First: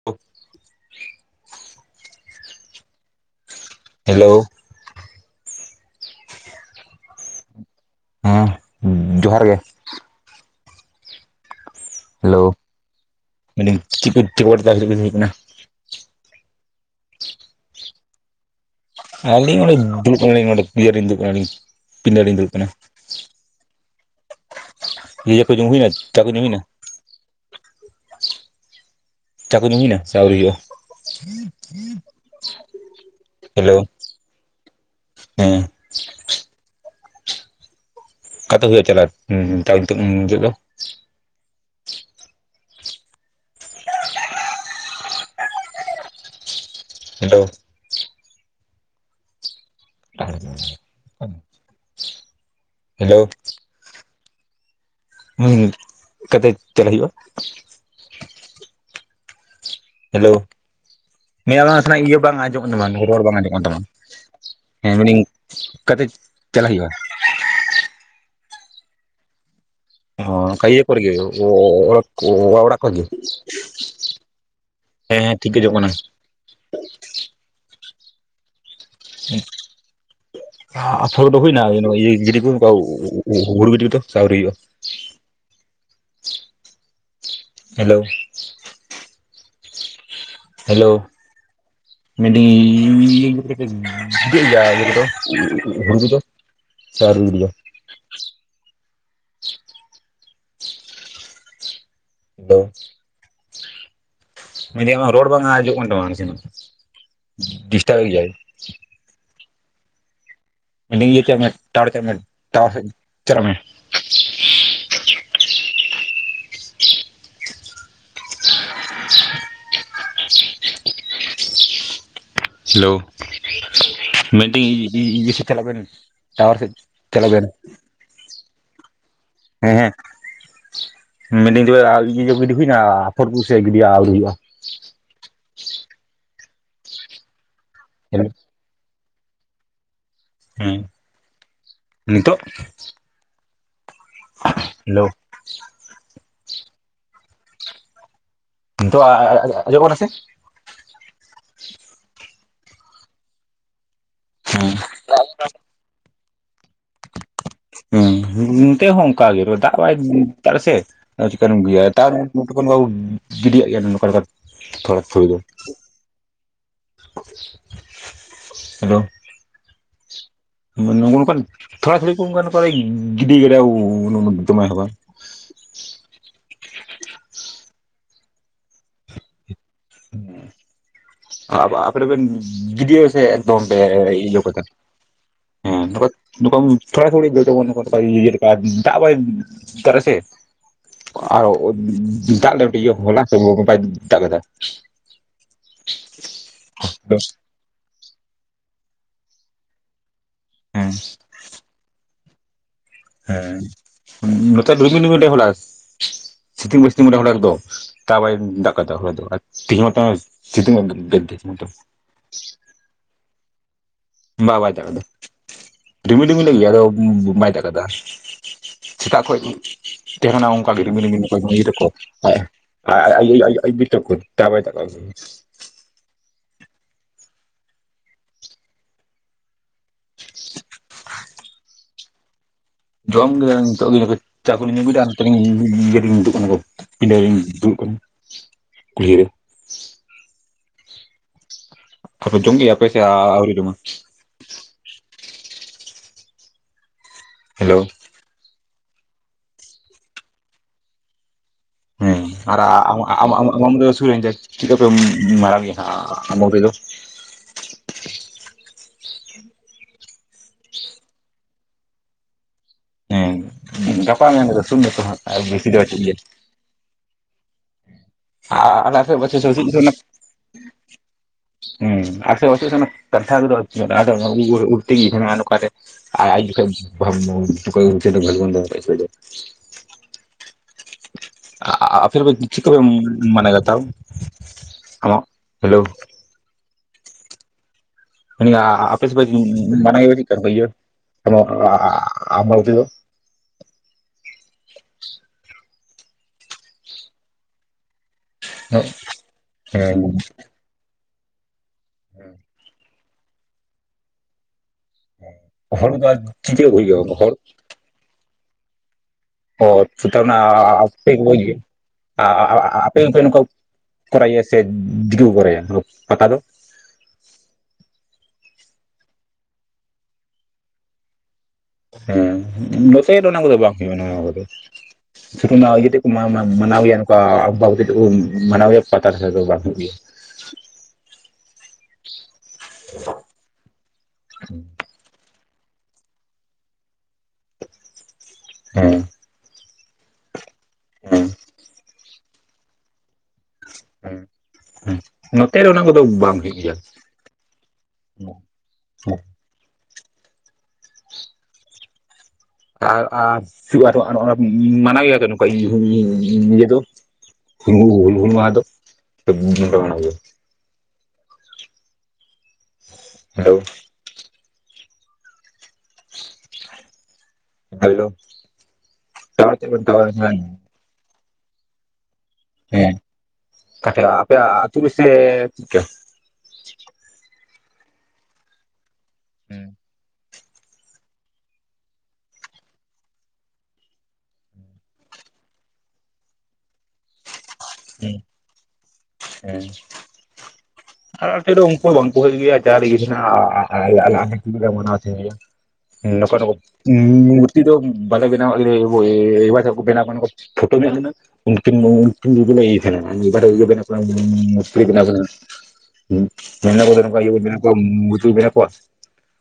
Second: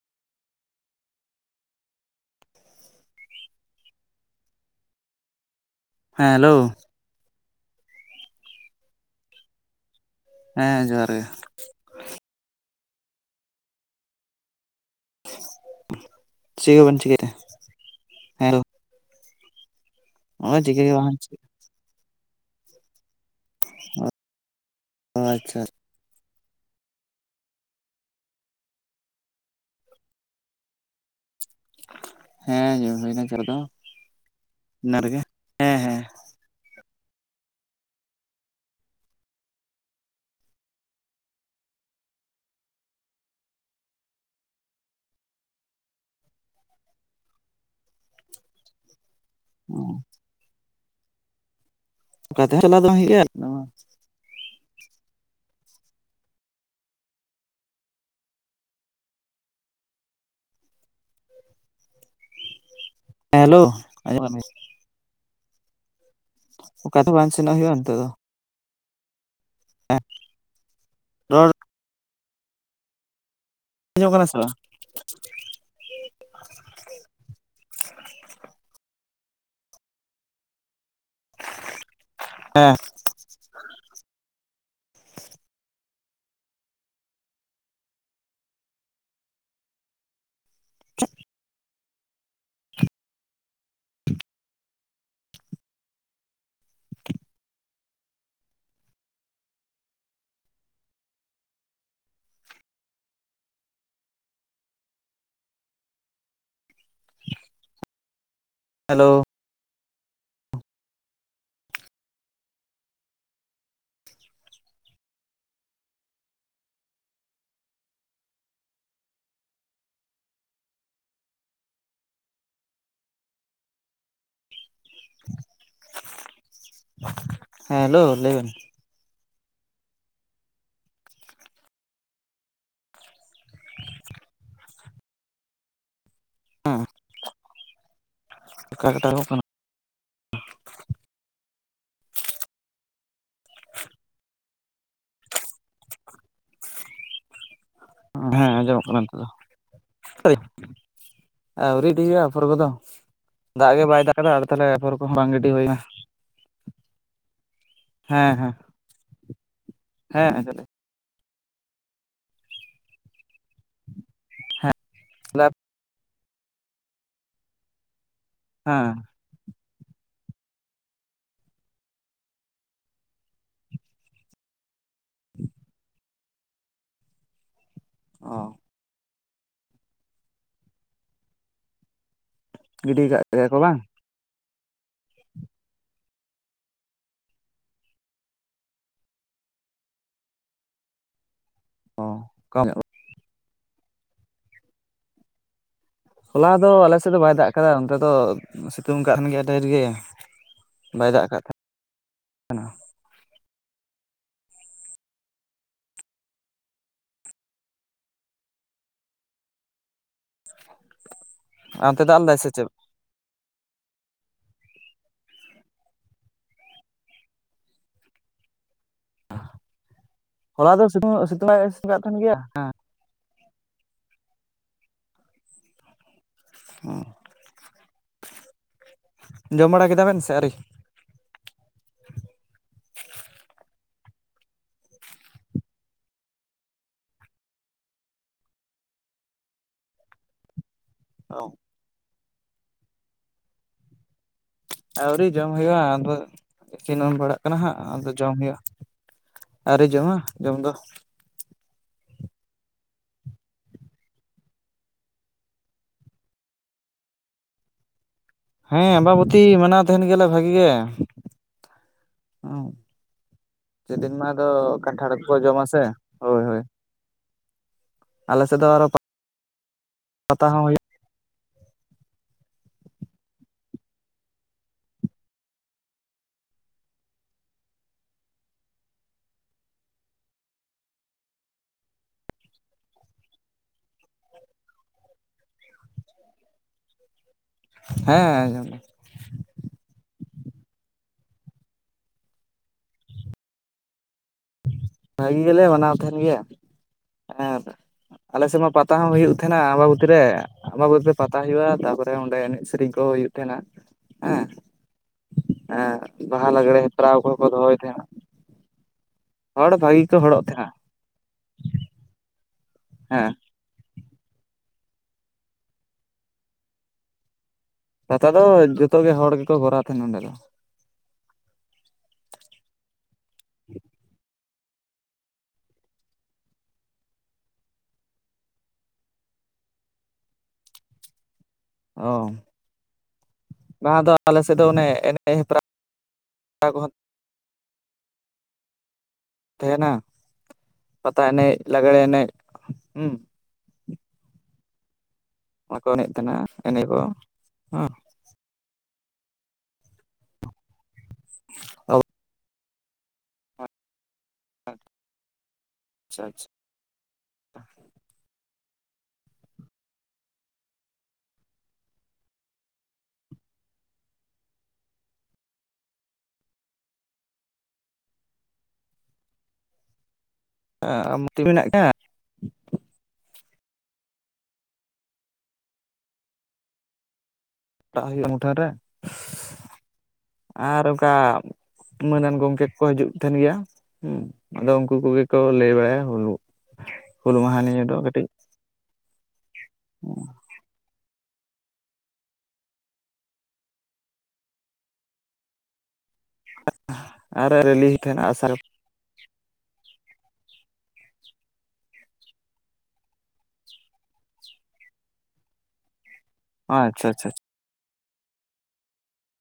[inaudible] Hello. ᱦᱮᱸ hello. ᱦᱮᱸ ᱡᱚᱦᱟᱨ ᱜᱮ᱾ ᱦᱮᱸ ᱡᱚᱦᱟᱨ ᱜᱮ᱾ ᱦᱮᱞᱳ ᱢᱮᱱ ᱫᱟᱹᱧ ᱪᱤᱠᱟᱹ [unintelligible] ᱦᱩᱭᱩᱜ ᱠᱟᱱᱟ? ᱪᱤᱫ ᱠᱚᱸᱵᱤᱱ ᱪᱤᱠᱟᱹ ᱭᱮᱫ ᱛᱮ ᱦᱮᱸᱨᱳ᱾ ᱟᱹᱞᱤᱧ ᱚᱸᱰᱮ ᱫᱩᱲᱩᱵ ᱠᱟᱱᱟ ᱞᱤᱧ ᱱᱚᱰᱮ ᱪᱤᱠᱟᱹ ᱤᱭᱟᱹ ᱜᱮ ᱨᱮ ᱞᱤᱧ ᱵᱟᱝ ᱫᱩᱲᱩᱵ ᱠᱟᱱᱟ ᱞᱤᱧ ᱯᱤᱰᱟᱹ ᱨᱮ ᱞᱤᱧ ᱫᱩᱲᱩᱵ ᱠᱟᱱᱟ᱾ ᱚ᱾ ᱤᱭᱟ ᱠᱚ ᱟᱪᱪᱷᱟ ᱡᱚᱢ ᱦᱩᱭᱱᱟ ᱪᱟ ᱠᱩ ᱧᱩ ᱦᱩᱭᱱᱟ? ᱪᱟ ᱠᱚ ᱧᱩ ᱦᱩᱭᱱᱟ ᱥᱮ ᱟᱹᱣᱨᱤ ᱦᱩᱭᱩᱜᱼᱟ? ᱦᱮᱸ ᱧᱩ ᱦᱩᱭᱱᱟ ᱪᱟᱨ ᱫᱚ ᱦᱮᱞᱳ ᱤᱱᱟ ᱨᱮᱜᱮ᱾ ᱦᱮᱸ᱾ ᱦᱮᱸ᱾ ᱚᱠᱟ ᱛᱮ ᱦᱩᱭᱩᱜᱼᱟ ᱪᱟᱞᱟᱜ ᱛᱟᱣ ᱛᱚ ᱱᱤᱛᱚᱜ ᱫᱚ? ᱦᱮᱞᱳ᱾ ᱚ᱾ [unintelligible] [unintelligible] ᱚᱠᱟ ᱛᱮ ᱪᱟᱞᱟᱣ ᱫᱚ ᱵᱟᱝ ᱦᱩᱭᱩᱜ ᱦᱮᱞᱳ ᱜᱤᱭᱟ ᱱᱚᱣᱟ ᱦᱩ ᱚᱠᱟᱛᱮ ᱪᱟᱞᱟᱜ ᱦᱩᱭᱩᱜᱼᱟ? ᱦᱮᱞᱳ [inaudible] ᱤᱭᱟᱹ ᱵᱟᱝ ᱟᱸᱡᱚᱢᱚᱜ ᱠᱟᱱ ᱛᱟᱢᱟ ᱨᱚᱲ ᱵᱟᱝ ᱟᱸᱡᱚᱜ ᱦᱮᱞᱳ ᱠᱟᱱ ᱛᱟᱢᱟ᱾ ᱟᱸᱡᱚᱢ ᱠᱟᱱ ᱜᱮᱭᱟ ᱦᱮᱸ ᱢᱮᱱᱤᱧ ᱠᱟᱛᱮ ᱚᱠᱟ ᱛᱮ ᱵᱟᱝ ᱥᱮᱱᱚᱜ ᱦᱩᱭᱩᱜ ᱟ ᱱᱤᱛᱚᱜ ᱫᱚ᱾ ᱦᱮᱸ ᱚ ᱚᱠᱟ ᱤᱭᱟᱹᱠᱚᱨᱮᱜ ᱜᱮ ᱚ ᱨᱚᱲ ᱚᱚ ᱚᱲᱟᱜ ᱠᱚᱨᱮ ᱜᱮ? ᱟᱸᱡᱚᱢᱚᱜ ᱠᱟᱱᱟ ᱥᱮ ᱵᱟᱝ? ᱦᱮᱸ ᱴᱷᱤᱠ ᱜᱮ ᱟᱸᱡᱚᱢᱚᱜ ᱠᱟᱱᱟ᱾ ᱟᱯᱷᱚᱨ ᱫᱚ ᱦᱩᱭᱱᱟ ᱤᱭᱟᱹ ᱜᱤᱰᱤ ᱠᱚ ᱚᱝᱠᱟ ᱦᱮᱸ ᱦᱩ ᱦᱩ ᱦᱩᱲᱩ ᱜᱤᱰᱤ ᱠᱚ ᱫᱚ ᱥᱮ ᱟᱹᱣᱨᱤ ᱦᱩᱭᱩᱜ-ᱟ? ᱦᱮᱞᱳ᱾ ᱦᱮᱞᱳ᱾ ᱢᱮᱱᱫᱤᱧ ᱤ ᱤ ᱤᱭᱟᱹ ᱠᱚᱫᱚ ᱯᱮ ᱜᱤᱹᱰᱤ ᱠᱮᱫᱟ ᱤᱭᱟᱹ ᱠᱚᱫᱟᱴᱚ ᱦᱩᱲᱩ ᱠᱚᱫᱚ? ᱥᱮ ᱟᱹᱨᱤ ᱜᱤᱰᱤᱭᱟ? [unintelligible] ᱢᱮᱱᱫᱟᱹᱧ ᱟᱢᱟᱜ ᱨᱳᱲ ᱵᱟᱝ ᱟᱸᱡᱚᱢᱚᱜ ᱠᱟᱱ ᱛᱟᱢᱟ ᱱᱟᱥᱮ ᱱᱟᱜ ᱰᱤᱥᱴᱟᱵ ᱮᱫ ᱜᱮᱭᱟᱭ᱾ ᱦᱮᱞᱳ᱾ ᱢᱮᱱ ᱫᱤᱧ ᱤᱭᱟᱹ ᱪᱟᱜ ᱢᱮ ᱴᱟᱣᱟᱨᱮ ᱪᱟᱜ ᱢᱮ ᱴᱟᱣᱟᱨ ᱪᱟᱞᱟᱜ ᱢᱮ᱾ ᱦᱮᱞᱳ, ᱢᱮᱱ ᱫᱟᱹᱧ ᱤ ᱤ ᱤᱭᱟᱹ ᱥᱮᱫ ᱪᱟᱞᱟᱜ ᱵᱮᱱ᱾ ᱴᱟᱣᱟᱨ ᱥᱮᱫ ᱪᱟᱞᱟᱜ ᱵᱮᱱ᱾ ᱦᱮᱸ ᱦᱮᱞᱳ ᱞᱟᱹᱭ ᱵᱮᱱ᱾ ᱦᱮᱸ ᱦᱮᱸ ᱢᱮᱱ ᱫᱟᱹᱧ ᱛᱚᱵᱮ ᱤᱭᱟᱹ ᱠᱚ ᱜᱤᱰᱤ ᱦᱩᱭᱱᱟ ᱟᱯᱷᱚᱨ ᱠᱚ ᱥᱮ ᱜᱤᱰᱤ ᱟᱹᱣᱨᱤ ᱦᱩᱭᱩᱜᱼᱟ? ᱦᱮᱸ᱾ ᱦᱮᱞᱳ᱾ [unintelligible] ᱦᱮᱸ, ᱱᱤᱛᱳᱜ? ᱦᱮᱞᱳ᱾ ᱦᱮᱸ ᱟᱸᱡᱚᱢᱚᱜ ᱠᱟᱱᱟ ᱱᱤᱛᱚᱜ ᱫᱚ ᱟᱸᱡᱚᱢᱚᱜ ᱠᱟᱱᱟ ᱥᱮ [inaudible] ᱟᱹᱣᱨᱤ ᱰᱤ ᱦᱩᱭᱩᱜ-ᱟ ᱟᱯᱷᱚᱨ ᱠᱚᱫᱚ ᱫᱟᱜ ᱜᱮ ᱵᱟᱭ ᱫᱟᱜ ᱠᱟᱫᱟ ᱟᱫᱚ ᱛᱟᱞᱦᱮ ᱦᱮᱸ ᱟᱯᱷᱚᱨ ᱠᱚ ᱠᱚᱦᱚᱸ ᱵᱟᱝ ᱜᱤᱰᱤ ᱦᱩᱭ ᱠᱟᱱᱟ᱾ ᱦᱮᱸ ᱱᱚᱛᱮ ᱦᱚᱸ ᱚᱱᱠᱟ ᱜᱮ, ᱫᱟᱜ ᱵᱟᱭ ᱦᱮᱸ ᱫᱟᱜ ᱦᱮᱸ ᱫᱟᱥᱮ᱾ ᱪᱤᱠᱟᱨᱮᱢ ᱜᱤᱲᱤᱭᱟ ᱛᱟᱨ ᱱᱚᱛᱮ ᱠᱷᱚᱱ [unintelligible] ᱜᱤᱰᱤᱭᱟᱜ ᱜᱮᱭᱟ ᱱᱚᱝᱠᱟ ᱱᱚᱠᱟ ᱛᱷᱚᱲᱟ ᱛᱷᱚᱲᱤ ᱫᱚ ᱾ ᱦᱮᱸ ᱾ ᱱᱚ ᱱᱚᱝᱠᱟᱱ ᱛᱷᱚᱲᱟ ᱛᱷᱩᱚᱲᱤ ᱠᱚ ᱜᱤᱰᱤ ᱠᱟᱫᱟ ᱫᱚᱢᱮ ᱦᱚ ᱵᱟᱝ ᱾ [unintelligible] ᱚ ᱾ [inaudible] ᱟᱵ ᱟᱯ ᱨᱮᱵᱤᱱ ᱜᱤᱰᱤ ᱜᱤᱰᱤᱭᱟ ᱠᱟᱜ ᱥᱮ ᱜᱮᱭᱟ ᱠᱚ ᱮᱠᱫᱚᱢ ᱵᱮ ᱵᱟᱝ ᱮᱚᱵ ᱟᱠᱟᱱᱟ? ᱦᱮᱸ [unintelligible] ᱛᱷᱚᱲᱟ ᱛᱷᱚᱲᱤ [unintelligible] ᱫᱟᱜ ᱵᱟᱭ [unintelligible] ᱥᱮ ᱟᱨᱚ ᱚ ᱠᱚᱢ ᱧᱚᱜ ᱫᱟᱜ [unintelligible] ᱦᱚᱞᱟ ᱥᱮ ᱵᱟᱭ ᱫᱟᱜ ᱟᱠᱟᱫᱟ ᱾ ᱦᱚᱞᱟ ᱫᱚ ᱟᱞᱮ ᱥᱮᱫ ᱫᱚ ᱵᱟᱭ ᱫᱟᱜ ᱟᱠᱟᱫᱟ ᱱᱚᱱᱛᱮ ᱫᱚ ᱥᱤᱛᱩᱝ ᱠᱟᱜ ᱛᱟᱦᱮᱱ ᱜᱮᱭᱟ ᱰᱷᱮᱨ ᱜᱮ ᱦᱮᱸ ᱾ ᱵᱟᱭ ᱫᱟᱜ ᱟᱠᱟᱫ ᱛᱟᱦᱮᱸᱱᱟ ᱾ ᱦᱮᱸ, ᱱᱚᱛᱮ [unintelligible] ᱦᱚᱞᱟᱥ ᱥᱤᱛᱩᱝ ᱵᱟᱭ ᱥᱤᱛᱩᱝ ᱠᱟᱫᱟ ᱦᱚᱞᱟ ᱮᱠᱫᱚ ᱾ ᱛᱟ ᱵᱟᱭ ᱫᱟᱜ ᱠᱟᱫᱟ ᱫᱚ ᱛᱤᱦᱤᱧ ᱢᱟ ᱛᱚ ᱦᱚᱸᱜ-ᱚ ᱥᱤ ᱥᱤᱛᱩᱝ [unintelligible] ᱟᱨ ᱚᱱᱛᱮ ᱫᱟᱜ ᱞᱮᱫᱟᱭ ᱥᱮ ᱪᱮᱫ? ᱵᱟ ᱵᱟᱭ ᱫᱟᱜ ᱟᱠᱟᱫᱟ ᱾ ᱨᱤᱢᱤᱞ ᱨᱤᱢᱤᱞ ᱞᱮᱜ ᱜᱮᱭᱟᱭ ᱟᱫᱚ ᱵᱟᱭ ᱫᱟᱜ ᱠᱟᱫᱟ, ᱥᱮᱛᱟᱜ ᱠᱷᱚᱡ ᱛᱮᱦᱮ ᱠᱟᱱᱟ ᱚᱱᱠᱟ ᱦᱚᱞᱟ ᱜᱮ ᱫᱚ ᱨᱤᱢᱤᱞ ᱥᱤᱛᱩᱝ ᱨᱤᱢᱤᱞ ᱠᱚ ᱥᱤᱛᱩᱝ ᱵᱟᱭ ᱧᱤᱨᱟ ᱠᱚ ᱥᱤᱛᱩᱝ ᱾ ᱠᱟᱜ ᱛᱟᱦᱮᱱ ᱜᱮᱭᱟ ᱦᱮᱸ [unintelligible] ᱚ, ᱡᱚᱢ ᱵᱟᱲᱟ ᱠᱮᱫᱟ ᱵᱮᱱ ᱥᱮ ᱟᱹᱣᱨᱤ? ᱡᱚᱢ ᱠᱮᱫᱟ ᱱᱤᱛᱚᱜ ᱜᱮ ᱪᱟ ᱠᱩᱞᱤᱧ ᱧᱩ ᱠᱮᱫᱟ ᱱᱚᱛᱮ ᱞᱤᱧ ᱩᱰᱩᱜ ᱠᱟᱱᱟ ᱫᱚ ᱾ ᱯᱤᱸᱰᱟᱹ ᱨᱤᱧ ᱫᱩᱲᱩᱵ ᱟᱠᱟᱱᱟ ᱠᱩᱞᱦᱤ ᱨᱮ ᱾ ᱟᱣ ᱾ ᱟᱯᱮ ᱡᱚᱢ ᱠᱮᱜ-ᱟ ᱯᱮ ᱥᱮ ᱟᱹᱣᱨᱤ ᱡᱚᱢᱟ? ᱟᱹᱣᱨᱤ ᱡᱚᱢ ᱦᱩᱭᱩᱜᱼᱟ ᱟᱫᱚ ᱟᱹᱠᱤᱱ [unintelligible] ᱯᱟᱲᱟᱜ ᱠᱟᱱᱟ ᱦᱟᱸᱜ ᱦᱮᱞᱳ ᱟᱫᱚ ᱡᱚᱢ ᱦᱩᱭᱩᱜᱼᱟ, ᱟᱹᱣᱨᱤ ᱡᱚᱢᱟ ᱡᱚᱢ ᱫᱚ ᱾ ᱦᱮᱸ ᱟᱨ ᱟᱢᱟᱜ ᱟᱢᱟᱜ ᱥᱩᱨ ᱪᱮᱜ ᱠᱟᱯᱮ ᱢᱟᱨᱟᱣ ᱜᱮᱭᱟ ᱦᱟᱸᱜ ᱟᱢᱟᱵᱟᱵᱟᱹᱭ [unintelligible] ᱫᱚ? ᱦᱮᱸ ᱟᱢᱵᱟᱵᱚᱛᱤ ᱢᱟᱱᱟᱣ ᱛᱟᱦᱮᱱ ᱜᱮᱭᱟ ᱞᱮ ᱵᱷᱟᱹᱜᱤ ᱜᱮ ᱾ ᱦᱮᱸ ᱥᱮᱫᱤᱱ ᱢᱟ ᱜᱟᱯᱟ ᱟᱫᱚ ᱢᱮᱭᱟᱝ ᱠᱚᱫᱚ ᱥᱩᱨ ᱱᱟᱛᱚ ᱠᱟᱱᱴᱷᱟᱲ ᱦᱟᱸᱜ ᱠᱚᱠᱚ ᱟᱨ ᱡᱚᱢ ᱵᱮᱥᱤ ᱫᱚ ᱟᱥᱮ, ᱵᱟᱹᱪᱩᱜ ᱜᱮᱭᱟ ᱦᱳᱭ ᱦᱳᱭ ᱾ ᱟᱨᱚ [unintelligible] ᱯᱟᱛᱟ ᱦᱚᱸ ᱦᱩᱭᱩᱜ ᱦᱮᱸ [unintelligible] ᱛᱟᱦᱮᱱᱟ ᱚᱠᱟ ᱨᱮ ᱟᱨ ᱟᱡ ᱡᱚᱠᱷᱚᱡ [unintelligible] ᱟᱯᱮ ᱫᱚᱯᱮ ᱪᱮᱫ ᱠᱚᱯᱮ ᱢᱟᱱᱟᱣ ᱫᱟ ᱛᱟᱣ [unintelligible] ᱦᱮᱞᱳ ᱢᱟᱱᱮ ᱦᱮᱸ ᱟᱯᱮ ᱥᱮ ᱢᱟᱱᱟᱣ ᱜᱮᱭᱟ ᱪᱮᱫᱠᱟ [unintelligible] ᱟᱢᱵᱟᱵᱚᱛᱤ ᱫᱚ? ᱵᱷᱟᱹᱜᱤ ᱜᱮᱞᱮ ᱢᱟᱱᱟᱣ ᱛᱟᱦᱮᱱ ᱜᱮᱭᱟ ᱾ ᱮᱸᱫ ᱟᱞᱮ ᱥᱮᱫ ᱢᱟ ᱯᱟᱛᱟ ᱦᱚᱸ ᱦᱩᱭᱩᱜ ᱛᱟᱦᱮᱸᱱᱟ ᱦᱮᱸ ᱟᱢᱵᱟᱵᱩᱛᱤ ᱨᱮ ᱟᱸᱢᱵᱟᱵᱩᱛᱤ ᱨᱮ ᱯᱟᱛᱟ ᱦᱩᱭᱩᱜᱼᱟ, ᱛᱟᱯᱚᱨᱮ ᱚᱸᱰᱮ ᱮᱱᱮᱡ ᱥᱮᱨᱮᱧ ᱠᱚ ᱦᱩᱭᱩᱜ ᱛᱟᱦᱮᱱᱟ ᱦᱮᱸ ᱾ ᱦᱚᱲ ᱫᱚ ᱦᱮᱸ ᱵᱟᱦᱟ, ᱪᱤᱠᱟᱹ ᱞᱟᱜᱽᱲᱮ ᱦᱩᱭᱩᱜᱼᱟ ᱦᱮᱯᱨᱟᱣ ᱠᱚ ᱦᱚᱲ ᱠᱚ ᱫᱚᱦᱚᱭᱮᱫ ᱛᱟᱦᱮᱸᱱᱟ ᱾ ᱚ ᱟᱪᱪᱷᱟ ᱠᱚ ᱛᱟᱨ ᱦᱚᱲᱚᱜ ᱢᱟᱱᱮ ᱛᱟᱦᱮᱸᱱᱟ ᱟᱯᱮ ᱵᱚᱡᱽ [unintelligible] ᱟᱯᱮ ᱯᱮ [unintelligible] ᱦᱮᱸ ᱱᱚᱠᱟ ᱠᱚᱨᱟᱭ ᱜᱮᱭᱟ ᱥᱮ ᱫᱤᱠᱩ ᱠᱚ ᱠᱚᱨᱟᱭᱟ ᱯᱟᱛᱟ ᱫᱚ? ᱯᱟᱛᱟ ᱫᱚ ᱡᱚᱛᱚ ᱜᱮ ᱦᱚᱲ ᱜᱮᱠᱚ ᱠᱚᱨᱟᱣ ᱛᱟᱦᱮᱱ ᱱᱚᱸᱰᱮ ᱫᱚ ᱾ ᱦᱮᱸ, ᱱᱚᱛᱮ ᱫᱚ ᱚᱱᱟ ᱠᱚᱫᱚ ᱵᱟᱝ ᱦᱩᱭᱩᱜᱼᱟ ᱱᱚᱣᱟ ᱠᱚᱫᱚ ᱾ ᱥᱩᱫᱩ ᱚᱱᱟ ᱤᱭᱟᱹ ᱛᱮᱫ ᱠᱚ ᱢᱟ ᱢᱟᱱᱟᱣ ᱜᱮᱭᱟ ᱱᱚᱝᱠᱟ [unintelligible] ᱟᱢᱵᱟᱵᱚᱛᱤ ᱛᱮᱫ ᱠᱚ ᱢᱟᱱᱟᱣ ᱜᱮᱭᱟ ᱯᱟᱛᱟ ᱞᱮᱠᱟ ᱫᱚ ᱵᱟᱝ ᱦᱩᱭᱩᱜ ᱜᱮᱭᱟ ᱾ ᱚ ᱾ ᱵᱟᱝᱟ ᱟᱫᱚ ᱟᱞᱮ ᱥᱮᱫ ᱫᱚ ᱚᱱᱮ ᱮᱱᱮᱡ ᱦᱮᱯᱨᱟᱣ ᱠᱚᱦᱚᱸ ᱦᱮᱸ᱾ ᱛᱟᱦᱮᱱᱟ ᱯᱟᱛᱟ ᱦᱮᱸ ᱮᱱᱮᱡ ᱞᱟᱜᱽᱲᱮ ᱮᱱᱮᱡ ᱦᱩᱸ᱾ ᱦᱩᱸ ᱦᱩᱸ ᱱᱚᱛᱮ ᱨᱮ ᱚᱱᱟ ᱠᱚ ᱠᱚᱫᱚ ᱮᱱᱮᱡ ᱛᱟᱦᱮᱱᱟ ᱵᱟᱝ ᱦᱩᱭᱩᱜ ᱜᱮᱭᱟ᱾ ᱮᱱᱮᱡ ᱠᱚ ᱦᱮᱸ᱾ [unintelligible] ᱟᱨ ᱟᱨ [unintelligible] ᱢᱟᱱᱟᱣ ᱜᱮᱭᱟ ᱱᱚᱝᱠᱟ ᱟᱪᱪᱷᱟ ᱟᱪᱪᱷᱟ ᱤᱭᱟᱹ ᱫᱚ [unintelligible] ᱦᱩᱞ ᱢᱟᱦᱟ ᱫᱚ ᱥᱮ ᱵᱟᱯᱮ ᱢᱟᱱᱟᱣ ᱜᱮᱭᱟ? ᱦᱮᱞᱳ᱾ ᱦᱮᱞᱳ, ᱴᱟᱣᱟᱨ ᱨᱮ ᱪᱟᱜ ᱵᱮᱱ ᱴᱟᱣᱟᱨ [unintelligible] [inaudible] ᱢᱮᱱᱟᱜ ᱜᱮᱭᱟ᱾ ᱦᱮᱸ ᱠᱟ ᱴᱷᱮᱡ ᱟᱯᱮᱭᱟᱜ ᱟ ᱟᱹᱛᱩ ᱨᱮᱥᱮ ᱪᱮᱫᱠᱟ? ᱴᱟᱜ ᱦᱩᱭᱩᱜᱼᱟ ᱢᱩᱴᱷᱟᱹᱱ ᱨᱮ᱾ ᱦᱩᱸ᱾ ᱟᱨ ᱚᱱᱠᱟ ᱢᱟᱹᱱᱟᱱ ᱜᱚᱝᱠᱮ ᱠᱚᱠᱚ ᱦᱤᱡᱩᱜ ᱛᱷᱟ. ᱱ ᱜᱮᱭᱟ᱾ ᱦᱩᱸ ᱟᱫᱚ ᱩᱱᱠᱩ ᱠᱚᱜᱮ ᱠᱚ ᱞᱟᱹᱭ ᱵᱟᱲᱟᱭᱟ ᱦᱩᱞᱩ ᱦᱩᱞ ᱢᱟᱦᱟ ᱱᱤᱭᱟ. ᱫᱚ ᱠᱟ. ᱴᱤᱡ᱾ ᱦᱮᱸ᱾ ᱟᱞᱮ ᱟᱹᱛᱩ ᱨᱮᱫᱚ ᱩᱱᱠᱩ ᱵᱟᱝ ᱠᱚ ᱦᱤᱡᱩᱜ ᱜᱤᱭᱟ [unintelligible] ᱱᱚᱝᱠᱟ ᱱᱚᱝᱠᱟ ᱟᱨ ᱢᱩᱨᱛᱤ ᱫᱚ ᱨᱮᱞᱤ ᱦᱩᱭᱩᱜ ᱛᱟᱦᱮᱱᱟ ᱵᱟᱞᱮ ᱟᱥᱟᱲ ᱵᱮᱱᱟᱣᱟ ᱟᱞᱮ [unintelligible] [unintelligible] [unintelligible] ᱟᱪᱪᱷᱟ ᱟᱪᱪᱷᱟ ᱠᱚᱣᱟ ᱢᱩᱨᱛᱤ ᱠᱚ ᱵᱮᱱᱟᱣ ᱠᱚᱣᱟ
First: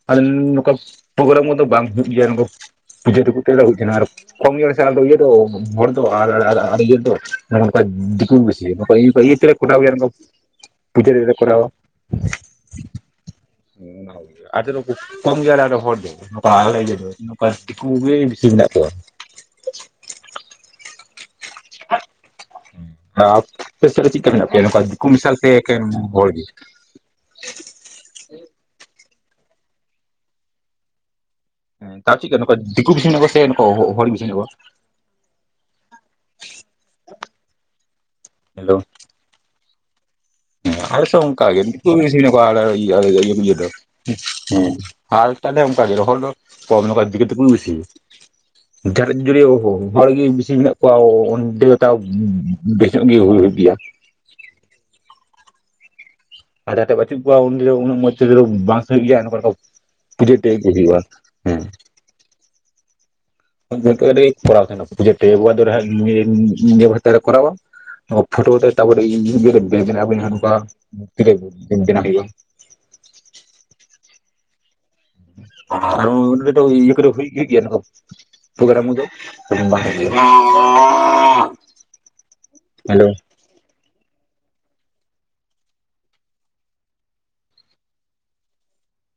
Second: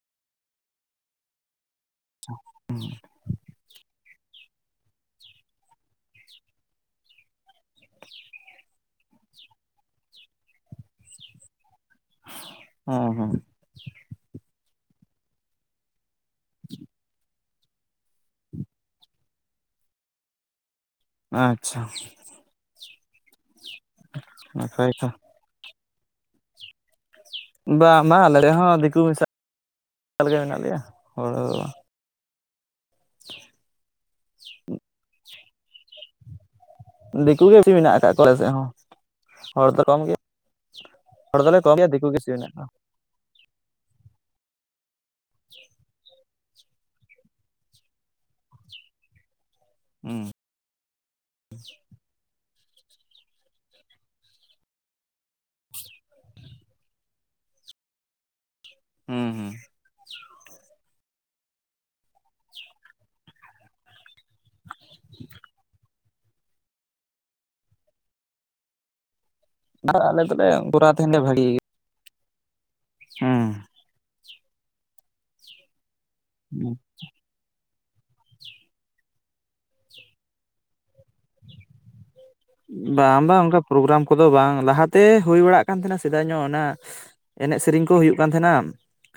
ᱟᱞᱮ ᱱᱚᱝᱠᱟ ᱯᱨᱳᱜᱨᱟᱢ ᱠᱚᱫᱚ ᱵᱟᱝ ᱦᱩ ᱜᱮᱭᱟᱢ ᱱᱚᱝᱠᱟ ᱯᱩᱡᱟᱹ ᱨᱮᱠᱚ [unintelligible] ᱫᱤᱠᱩ ᱜᱤ ᱵᱮᱥᱤᱭᱟ ᱱᱚᱝᱠᱟ ᱤᱭᱟ. ᱛᱮᱞᱮ ᱠᱚᱴᱟᱣ ᱜᱮᱭᱟ ᱯᱩᱡᱟᱹ ᱨᱮ ᱠᱚᱨᱟᱣ- ᱟ᱾ ᱦᱚᱸ ᱦᱚᱸ᱾ [unintelligible] ᱠᱚᱢ ᱜᱮᱭᱟᱞᱮ ᱟᱞᱮ ᱦᱚᱲ ᱫᱚ, ᱱᱚᱝᱠᱟ ᱟᱞᱮ ᱤᱭᱟᱹ ᱫᱚ, ᱱᱚᱝᱠᱟ ᱫᱤᱠᱩ ᱜᱮ ᱵᱮᱥᱤ ᱢᱮᱱᱟᱜ ᱠᱚᱣᱟ᱾ ᱟᱪᱪᱷᱟ ᱟᱯᱮ ᱥᱮ ᱨᱮ ᱪᱮᱫᱠᱟ ᱢᱮᱱᱟᱜ ᱯᱮᱭᱟ ᱱᱚᱝᱠᱟ ᱱᱟᱯᱟᱭ ᱫᱤᱠᱩ ᱛᱚ ᱢᱮᱥᱟ? ᱥᱮ ᱮᱠᱮᱱ ᱦᱚᱲ ᱜᱮ? ᱵᱟᱝ ᱵᱟᱝ ᱟᱞᱮᱲᱮ ᱦᱚᱸ ᱫᱤᱠᱩ ᱢᱮᱥᱟᱜ ᱮᱠᱟᱞ ᱜᱮ ᱢᱮᱱᱟᱜ ᱞᱮᱭᱟ ᱦᱚᱲ ᱛᱟᱣ ᱪᱮᱫᱠᱟ ᱱᱚᱝᱠᱟ ᱫᱤᱠᱩ ᱵᱮᱥᱤ ᱢᱮᱱᱟ ᱠᱚᱣᱟ ᱥᱮ ᱱᱚᱝᱠᱟ ᱦᱚ ᱦᱚᱲ ᱵᱮᱥᱤ ᱢᱮᱟᱜ ᱠᱟᱣᱟ? ᱫᱤᱠᱩ ᱜᱮ ᱵᱮᱥᱤ ᱢᱮᱱᱟᱜ ᱟᱠᱟᱫ ᱠᱚᱣᱟ ᱟᱞᱮ ᱥᱮᱫ ᱦᱚᱸ ᱦᱚᱲ ᱫᱚ ᱠᱚᱢ ᱜᱮ᱾ ᱦᱮᱸ ᱟᱞᱮ ᱥᱮᱫ ᱦᱚᱸ ᱚᱱᱠᱟ ᱜᱮ ᱫᱤᱠᱩ ᱜᱮ ᱵᱮᱥᱤ ᱢᱮᱱᱟᱜ ᱠᱚᱣᱟ [unintelligible] [unintelligible] [unintelligible] ᱦᱚᱲ ᱦᱩᱸ ᱜᱮ ᱢᱮᱱᱟᱜ ᱠᱚᱣᱟ ᱚᱸᱰᱮ ᱫᱚ ᱛᱟᱣ ᱵᱮᱥᱤ ᱧᱚᱜ ᱜᱮ ᱦᱩ ᱦᱩᱭᱩᱜ ᱜᱮᱭᱟ᱾ ᱟᱨ ᱡᱟᱦᱟᱸ ᱴᱷᱮᱡ ᱵᱟᱪᱩᱜ ᱠᱚᱣᱟ ᱩᱱ ᱩᱱᱟᱹᱜ ᱢᱚᱡᱽ ᱛᱮᱫᱚ ᱵᱟᱝ ᱦᱩᱭᱩᱜ ᱜᱮᱭᱟ ᱦᱩᱸ ᱱᱚᱝᱠᱟᱱ ᱦᱩᱸ ᱱᱚᱝᱠᱟ ᱯᱩᱡᱟ. ᱛᱮᱫ ᱦᱩᱭᱩᱜᱼᱟ᱾ ᱦᱮᱸ [unintelligible] [unintelligible] ᱟᱨ ᱟᱞᱮ ᱫᱚᱞᱮ ᱠᱚᱨᱟᱣ ᱛᱟᱦᱮᱱ ᱜᱮᱭᱟ ᱵᱷᱟᱹᱜᱤ [unintelligible] ᱦᱩᱸ᱾ [unintelligible] ᱦᱩᱭᱩᱜ ᱜᱮᱭᱟ ᱱᱚᱠᱟ ᱯᱳᱜᱨᱟᱢ ᱠᱚᱫᱚ [inaudible] ᱵᱟᱝ ᱦᱩᱭᱩᱜ ᱜᱮᱭᱟ᱾ ᱦᱮᱞᱳ ᱵᱟᱝ ᱵᱟᱝ ᱚᱱᱠᱟ ᱯᱨᱳᱜᱨᱟᱢ ᱠᱚᱫᱚ ᱵᱟᱝ ᱞᱟᱦᱟ ᱛᱮ ᱦᱳᱭ ᱵᱟᱲᱟᱜ ᱠᱟᱱ ᱛᱟᱦᱮᱱᱟ ᱥᱮᱫᱟᱭ ᱧᱚᱜ ᱚᱱᱟ ᱮᱱᱮᱡ ᱥᱮᱨᱮᱧ ᱠᱚ ᱦᱳᱭᱳᱜ ᱠᱟᱱ ᱛᱟᱦᱮᱱᱟ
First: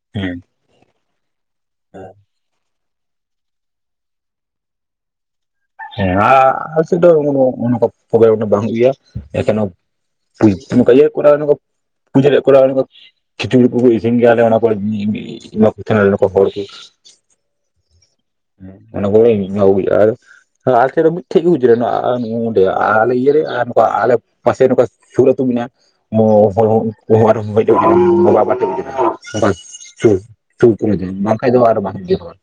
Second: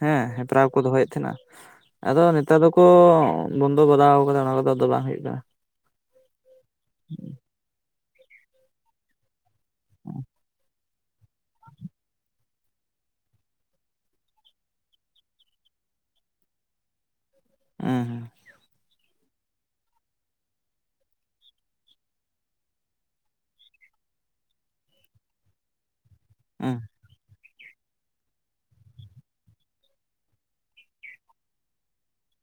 ᱦᱮᱸ ᱦᱮᱯᱨᱟᱣ ᱠᱚ ᱫᱚᱦᱚᱭᱮᱫ ᱛᱟᱦᱮᱱᱟ, ᱟᱫᱚ ᱱᱮᱛᱟᱨ ᱫᱚᱠᱚ ᱵᱚᱱᱫᱚ ᱵᱟᱲᱟᱣ ᱠᱟᱫᱟ ᱚᱱᱟ ᱠᱚᱫᱚ ᱟᱫᱚ ᱵᱟᱝ ᱦᱚᱭᱳᱜ ᱠᱟᱱᱟ ᱾ ᱦᱮᱸ ᱟ ᱟᱞᱮ ᱥᱮᱫ ᱫᱚ ᱚ ᱚᱱᱠᱟ ᱯᱨᱳᱜᱨᱟᱢ ᱠᱚ ᱵᱟᱝ ᱦᱩᱭᱩᱜ ᱜᱮᱭᱟ [unintelligible] ᱾ [unintelligible] ᱱᱚᱝᱠᱟ ᱤᱭᱟ ᱠᱚᱨᱟᱣ ᱯᱩᱡᱟᱹ ᱨᱮᱱᱟᱜ ᱠᱚᱨᱟᱣ [unintelligible] ᱠᱷᱤᱪᱩᱲᱤ ᱠᱚᱞᱮ ᱤᱥᱤᱱ ᱜᱮᱭᱟ ᱱᱚᱠᱟ ᱮᱢᱟ ᱠᱚ ᱛᱟᱦᱮᱱᱟ ᱞᱮ ᱱᱚᱠᱟ ᱦᱚᱲ ᱠᱚ ᱾ ᱩᱸ ᱦᱩᱸ ᱾ [unintelligible] ᱟᱞᱮ ᱥᱮᱫ ᱨᱮ ᱢᱤᱫᱴᱷᱮᱡ ᱜᱮ ᱦᱩᱡᱨᱩᱱ-ᱟ ᱟ ᱟᱞᱮ ᱤᱭᱟᱹ ᱨᱮ ᱟᱨ ᱱᱚᱝᱠᱟ ᱟᱞᱮ ᱯᱟᱥᱮ ᱱᱚᱝᱠᱟ ᱥᱩᱨ ᱟᱹᱛᱩ ᱢᱮᱱᱟᱜ-ᱟ ᱦᱳ ᱦᱮᱸ ᱦᱳᱭ ᱚᱸᱰᱮ [unintelligible] ᱫᱩ ᱥᱩᱨ ᱠᱚᱨᱮ ᱫᱚ ᱵᱟᱝ ᱠᱷᱟᱡ ᱫᱚ ᱟᱨ ᱵᱟᱝ ᱤᱭᱟᱹ ᱫᱚ ᱵᱟᱝ ᱾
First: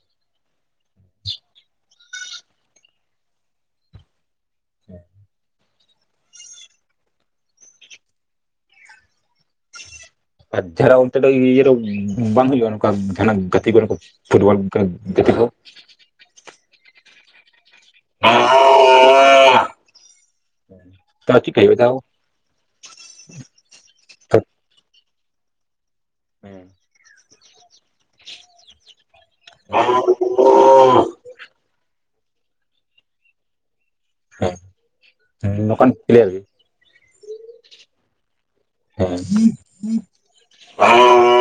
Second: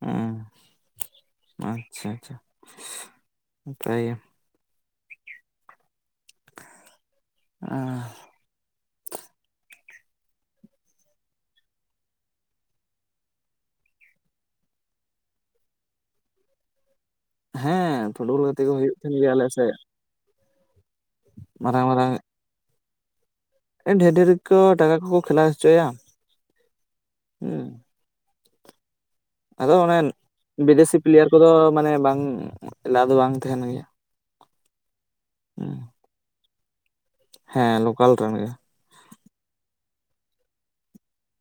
ᱩᱸ ᱟᱪᱪᱷᱟ ᱟᱪᱪᱷᱟ, ᱱᱟᱯᱟᱭ ᱜᱮ ᱾ [unintelligible] ᱟ ᱟᱨ ᱡᱟᱦᱟᱱᱟᱜ ᱚᱱᱛᱮ ᱫᱚ ᱤᱭᱟᱹ ᱠᱚ ᱵᱟᱝ ᱦᱩᱭᱩᱜ-ᱟ ᱱᱟᱝᱠᱟᱱ ᱡᱟᱦᱟᱱᱟᱜ ᱜᱟᱛᱮ [unintelligible] ᱠᱚ? ᱯᱷᱩᱴᱵᱚᱞ ᱜᱟ ᱜᱟᱛᱤ ᱠᱚ? ᱦᱮᱸ ᱯᱷᱩᱴᱵᱚᱞ ᱜᱟᱛᱮ ᱠᱚ ᱦᱩᱭᱩᱜ ᱠᱟᱱ ᱜᱮᱭᱟ ᱟᱞᱮ ᱥᱮᱜ ᱾ ᱛᱟᱣ ᱪᱮᱫᱠᱟ ᱦᱩᱭᱩᱜ-ᱟ ᱛᱟᱣ? ᱢᱟᱨᱟᱝ ᱰᱷᱮᱨ ᱰᱷᱮᱨ ᱜᱮᱠᱚ ᱴᱟᱠᱟ ᱠᱚᱠᱚ ᱠᱷᱮᱞᱟ ᱦᱚᱪᱚᱭᱟ ᱾ ᱦᱩᱸ ᱾ ᱦᱩᱸ ᱾ ᱟᱫᱚ ᱚᱱᱮ ᱵᱤᱫᱮᱥᱤ ᱯᱞᱤᱭᱟᱨ ᱠᱩᱫᱚ ᱢᱟᱱᱮ ᱵᱟᱝ ᱮᱞᱟᱣ ᱫᱚ ᱵᱟᱝ ᱛᱟᱦᱮᱱ ᱜᱮᱭᱟ ᱾ ᱦᱮᱸ ᱱᱳᱠᱟᱱ ‌ᱯᱤᱞᱤᱭᱟᱨ ᱜᱮ ᱾ ᱦᱮᱸ ᱞᱳᱠᱟᱞ ᱨᱮᱱ ᱜᱮ ᱾ ᱦᱮᱸ᱾ [inaudible]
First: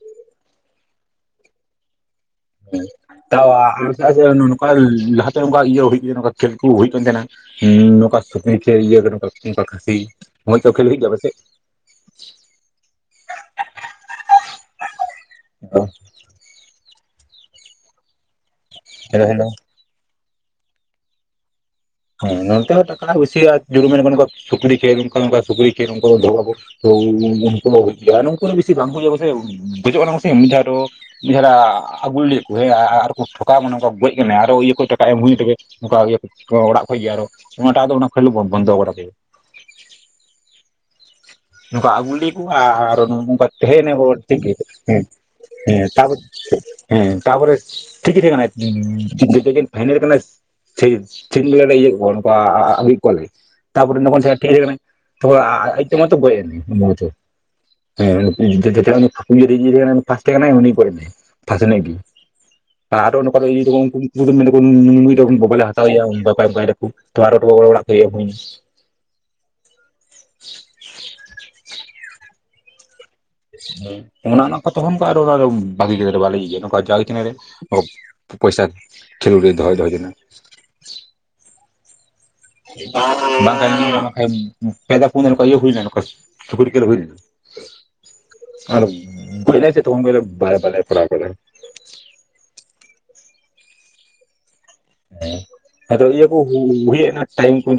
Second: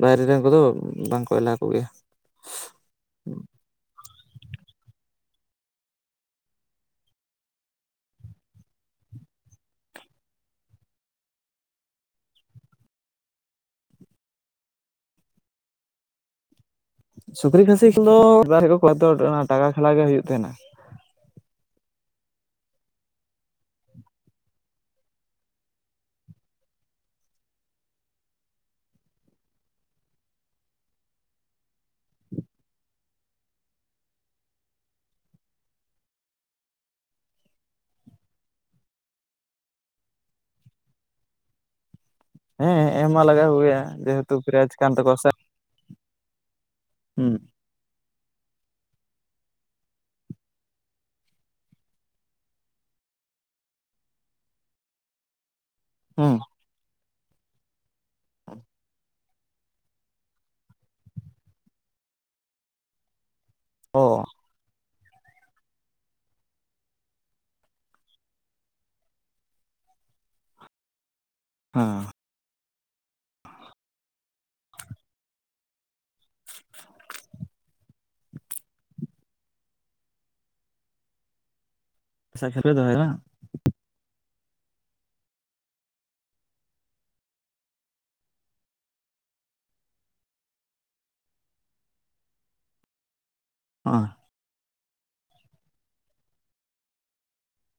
ᱵᱟᱭᱨᱮ ᱨᱮᱱ ᱠᱚᱫᱚ ᱵᱟᱝᱠᱚ ᱮᱞᱟᱣ ᱠᱚ ᱜᱮᱭᱟ ᱾ ᱦᱮᱸ ᱛᱟᱣ ᱟ ᱟᱪᱷᱟ ᱡᱮ ᱱᱚᱠᱟ ᱞᱟᱦᱟ ᱛᱮ ᱚᱝᱠᱟ ᱤᱭᱟᱹ ᱦᱩᱭ ᱤᱭᱟᱹ ᱱᱚᱠᱟ ᱠᱷᱮᱞ ᱠᱩ ᱦᱩᱭᱩᱜ ᱠᱟᱱ ᱛᱮᱦᱮᱱᱟ? ᱦᱩᱻᱸ ᱱᱚᱝᱠᱟ ᱥᱩᱠᱨᱤ ᱪᱮ ᱤᱭᱟᱹ ᱱᱚᱝᱠᱟ ᱱᱚᱝᱠᱟ ᱠᱷᱟᱹᱥᱤ ᱦᱳᱭ ᱚᱝᱠᱟ ᱠᱷᱮᱞ ᱦᱩᱭᱩᱜ ᱜᱮᱭᱟ ᱟᱯᱮ‌ ᱥᱮᱜ? ᱵᱟ ᱾ ᱥᱩᱠᱨᱤ ᱠᱷᱟᱹᱥᱤ ᱠᱷᱮᱞ ᱫᱚ ᱢᱤᱫ ᱵᱟᱨ [unintelligible] ᱫᱚ ᱦᱮᱞᱳ ᱚᱱᱟ ᱦᱮᱞᱳ ᱴᱟᱠᱟ ᱠᱷᱮᱞᱟ ᱜᱮ ᱦᱩᱭᱩᱜ ᱛᱮᱦᱮᱱᱟ ᱾ ᱦᱮᱸ ᱱᱚᱛᱮ ᱦᱚᱸ ᱴᱟᱠᱟ ᱵᱤᱥᱤ ᱟᱨ ᱡᱩᱫᱩ ᱢᱮᱱ ᱢᱮ ᱱᱚᱠᱟ ᱥᱩᱠᱨᱤ ᱪᱮ ᱚᱱᱠᱟ ᱱᱚᱠᱟ ᱥᱩᱠᱨᱤ ᱪᱮ ᱱᱚᱝᱠᱟ ᱱᱚᱝᱠᱟ ᱥᱩᱠᱨᱤ ᱪᱮ ᱫᱚᱦᱚᱣᱟ ᱵᱚ ᱾ ᱛᱳ ᱩ ᱩᱱᱩᱠᱩ ᱫᱚ ᱵᱤᱥᱤ ᱟᱨ ᱱᱩᱝᱠᱩ ᱫᱚ ᱵᱮᱥᱤ ᱵᱟᱝ ‌ᱠᱚ ᱤᱭᱟᱹ ᱠᱚᱛᱮ ᱜᱚᱡᱚᱜ ᱠᱟᱱᱟ ᱠᱚ ᱥᱤᱢ ᱫᱷᱟᱣ ᱫᱚ ᱢᱤᱫ ᱫᱷᱟᱣ ᱞᱮ ᱟ ᱟᱜᱩ ᱞᱮᱜ ᱠᱚ ᱦᱮᱸ ᱟᱻᱟᱨ ᱠᱚ ᱴᱷᱚᱠᱟᱣ ᱵᱚᱱᱟ ᱚᱱᱠᱟ ᱜᱚᱡ ᱠᱟᱱᱟ ᱟᱨᱚ ᱤᱭᱟᱹ ᱠᱚ ᱴᱟᱠᱟ ᱮᱢ ᱦᱩᱭᱩᱜ ᱛᱟᱠᱳ ᱾ ᱱᱚᱠᱟ ᱤᱭᱟᱹ ᱠᱩᱡ ᱚᱲᱟᱜ ᱠᱷᱚᱡ ᱜᱮ ᱟᱨᱚ ᱚᱱᱟ ᱴᱟᱜ ᱫᱚ ᱚᱱᱟ ᱠᱷᱮᱞ ᱫᱚ ᱵᱚᱱᱫᱚ ᱵᱟᱲᱟ ᱠᱮᱫᱟ ᱾ ᱱᱚᱝᱠᱟ ᱟᱜᱩ ᱞᱤ ᱠᱩᱣᱟ ᱦᱮᱸ ᱟᱨᱚ ᱮᱢ ᱱᱚ ᱢᱟ ᱱᱚᱝᱠᱟ ᱞᱟᱜᱟᱣ ᱠᱚᱜᱮᱭᱟ ᱛᱮᱦᱮᱱᱮ ᱦᱚᱲ ᱡᱮᱦᱮᱛᱩ ᱴᱷᱤᱠ ᱜᱮ ᱯᱨᱟᱭᱤᱡᱽ ᱠᱟᱱ ᱦᱮᱸ ᱛᱟᱠᱚᱣᱟ ᱥᱮ ᱦᱮᱸ ᱛᱟᱯᱚᱨ ᱦᱮᱸ ᱦᱩᱸ ᱛᱟᱯᱚᱨᱮ ᱴᱷᱤᱠ ᱜᱮ ᱛᱮᱦᱮᱸ ᱠᱟᱱᱟ ᱡᱮ ᱫᱤᱱ ᱯᱷᱟᱭᱱᱮᱞ ᱠᱟᱱᱟ ᱪᱷᱮ ᱪᱷᱮ ᱫᱤᱱ ᱜᱮᱞᱮ ᱤᱭᱟᱹᱮᱫ ᱠᱚᱣᱟ ᱱᱚᱠᱟ ᱟᱼᱟᱹᱜᱩᱭᱮᱜ ᱠᱚᱣᱟ ᱞᱮ ᱾ ᱛᱟᱯᱚᱨᱮ ᱱᱚᱠᱟᱱ [unintelligible] ᱛᱟᱯᱚᱨ ᱟᱭᱩᱵ ᱛᱮᱢᱚᱱ ᱛᱚ ᱜᱚᱡ ᱦᱩᱸ ᱮᱱᱟᱭ ᱚᱱᱟ [unintelligible] ᱦᱮᱸ [unintelligible] [unintelligible] ᱤᱭᱟᱹ ᱛᱟᱦᱮᱱ ᱠᱟᱱᱟᱭ ᱯᱷᱟᱥᱴ ᱛᱟᱦᱮᱸ ᱠᱟᱱᱟᱭ ᱩᱱᱤ ᱜᱚᱡ ᱱᱟᱭ ᱯᱷᱟᱥ ᱮᱮᱱᱮᱡ ᱜᱤ ᱾ ᱟᱨᱚ ᱱᱚᱝᱠ‌ᱟ ᱫᱚ ᱤᱭᱟᱹᱭ‌ ᱫᱟᱹᱠᱩ ᱩᱱᱠᱩ ᱚ ᱢᱮᱱ ᱫᱟᱹᱠᱩ ᱱᱩ ᱱᱩᱭ ᱫᱚ ᱵᱟ ᱵᱟᱞᱮ ᱦᱟ ᱦᱟᱛᱟᱣᱮᱭᱟ [unintelligible] ᱚᱱᱠᱟᱭ ᱫᱟᱠᱚ ᱛᱚ ᱟᱨᱚ ᱰᱚ ᱚᱻᱚᱲᱟᱜ ᱠᱷᱚᱡ ᱤᱭᱟᱹ ᱮᱢ ᱦᱩᱭᱮᱱᱟ ᱾ [inaudible] ᱦᱮᱸ ᱾ [unintelligible] ᱦᱮᱸ ᱚᱱᱟ ᱚᱱᱟ ᱠᱚ ᱛᱚᱠᱷᱚᱱ ᱠᱚ ᱟᱨᱚ ᱚᱱᱟ ᱫᱚ ᱵᱟᱜᱤ ᱠᱤᱫᱟ ᱞᱮ ᱵᱟᱞᱮ ᱤᱭᱟᱹ ᱱᱚᱝᱠᱟ [unintelligible] ᱨᱮ ᱯᱚ ᱯᱚᱭᱥᱟ ᱠᱷᱮᱞᱳᱰ ᱜᱮ ᱫᱚᱦᱚᱭ ᱫᱚᱦᱚᱭ ᱛᱟᱦᱮᱱᱟ ᱾ ᱯᱚᱭᱥᱟ ᱠᱷᱮᱞ ᱯᱮ ᱫᱚᱦᱚᱭᱟ ᱵᱟᱝ ᱵᱟᱝᱠᱷᱟᱡ [inaudible] ᱯᱮ ᱫᱷᱟᱣ ᱯᱩᱱ ᱫᱷᱟᱣ ᱱᱚᱠᱟ ᱤᱭᱟᱹ ᱦᱩᱭ ᱱᱟ ᱱᱚᱠᱟ ᱥᱩᱠᱨᱤ ᱠᱷᱮᱞ ᱦᱩᱭ ᱞᱮᱱᱟ ᱾ ᱟᱨ ᱜᱚᱡ ᱱᱟᱭ ᱥᱮ ᱛᱚ ᱛᱚᱠᱷᱚᱱ ᱠᱷᱚᱡ ᱞᱮ ᱵᱟᱭ ᱵᱟᱞᱮ ᱠᱚᱨᱟᱣ ᱫᱟᱞᱮ ᱾ ᱚᱸ ᱾ ᱦᱮᱸ‌᱾ ᱟᱫᱚ ᱤᱭᱟᱹ ᱠᱩ ᱦᱩᱭ ᱦᱮᱡ ᱱᱟ ᱴᱟᱭᱤᱢ ᱠᱩ [unintelligible] ᱫ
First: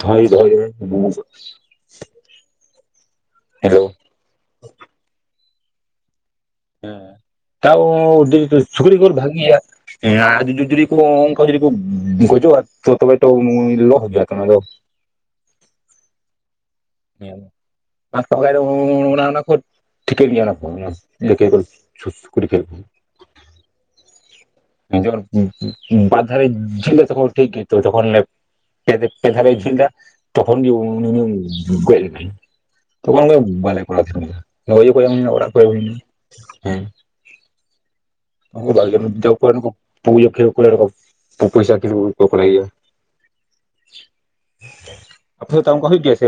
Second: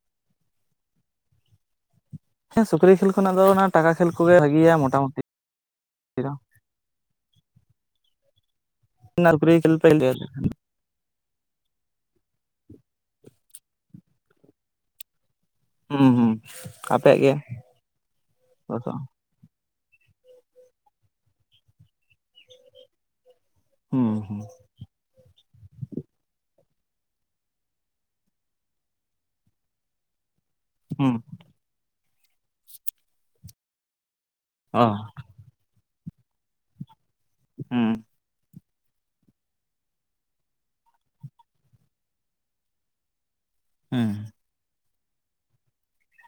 ᱫᱚᱦᱚᱭ ᱫᱚᱦᱚᱭ ᱵᱮᱱ ᱦᱳᱭ ᱥᱮ ᱾ [unintelligible] ᱦᱮᱸ ᱥᱩᱠᱨᱤ ᱠᱷᱮᱞ ᱠᱷᱚᱱᱟᱜ ᱫᱚ ᱚᱱᱟ ᱴᱟᱠᱟ ᱠᱷᱮᱞ ᱠᱚᱜᱮ ᱵᱷᱟᱹᱜᱤᱭᱟ ᱢᱚᱴᱟᱼᱢᱩᱴᱤ ᱴᱤ ᱫᱚ‌ ᱾ ᱦᱮᱸ ᱛᱟᱣ ᱟᱹᱰᱤ [unintelligible] ᱪᱷᱩᱠᱨᱤ ᱠᱩᱨ ᱥᱩᱠᱨᱤ ᱵᱷᱟᱜᱤᱭᱟ ᱠᱷᱮᱞ ᱯᱮ ᱞᱟᱹᱭ ᱦᱮᱸ ᱟᱞᱮ ᱟᱨ ᱡᱤ ᱡᱩᱫᱤ ᱠᱚ ᱚᱝᱠᱟ ᱡᱩᱫᱤ ᱠᱩ ᱜᱚ ᱜᱚᱡᱚᱜ-ᱟ ᱛᱚ ᱛᱚᱵᱮ ᱛᱚ ᱩᱸᱻ ᱞᱚᱥ ᱜᱮᱭᱟ ᱛᱚ ᱚᱱᱟ ᱫᱚ ᱾ ᱦᱩᱸ ᱦᱩᱸ, ᱟᱯᱮ ᱦᱮᱸ ᱟᱫᱚ [unintelligible] ᱚᱱᱟ ᱚᱱᱟ ᱠᱚ ᱴᱷᱤᱠᱟᱹ ᱜᱮᱭᱟ ᱚᱱᱟ ᱠᱚ ᱚᱱᱟ ᱤᱭᱟᱹ [unintelligible] ᱠᱮ ᱜᱳ ᱥᱩᱼᱼᱥᱩᱠᱨᱤ‌ ᱠᱷᱮᱞ ᱠᱩ ᱾ ᱦᱩᱸ ᱦᱩᱸ᱾ ᱮᱸ ᱡᱚᱨ ᱩᱸᱼᱼᱩᱸᱼᱼᱩᱸ ᱵᱟᱨ ᱫᱷᱟᱨᱮ [unintelligible] ᱡᱮ ᱞᱮᱜ ᱛᱟᱠᱚ ᱴᱷᱤᱠ ᱜᱮ ᱛᱚ ᱛᱚᱠᱷᱚᱱ ᱞᱮ ᱼᱼ ᱯᱮ ᱫᱮ ᱯᱮ‌ ᱫᱷᱟᱣ ᱞᱮ‌ ᱡᱷᱟᱹᱞᱟ ᱛᱚᱠᱷᱚᱱ ᱜᱮ ᱦᱩᱸ ᱾ ᱩᱱᱤ ᱜᱚᱡ ᱞᱮᱱᱟᱭ ᱛᱚᱠᱷᱚᱱ ᱜᱮ ᱵᱟᱞᱮ ᱠᱚᱨᱟᱣ ᱛᱟᱦᱮᱱ ᱜᱤᱭᱟ ᱚ ᱚᱭ ᱠᱚᱭ ᱮᱢ ᱦᱩᱭ ᱱᱟ ᱚᱲᱟᱜ ᱠᱷᱚᱡ ᱮᱢ ᱦᱩᱭ ᱱᱟ ᱾ ᱦᱮᱸ ᱾ ᱦᱩᱸ ᱾ [unintelligible] ᱢᱤᱫ ᱫᱚ [unintelligible] ᱯᱚᱭᱥᱟ ᱠᱷᱮᱞ ᱠᱚ ᱠᱚᱨᱟᱣ ᱜᱮᱭᱟ ᱾ ᱦᱩᱸ ᱾ ᱟᱯᱮ ᱥᱮᱫ ᱛᱟᱢ ᱚᱱᱠᱟ ᱦᱩᱭᱩᱜ ᱜᱮᱭᱟ ᱥᱮ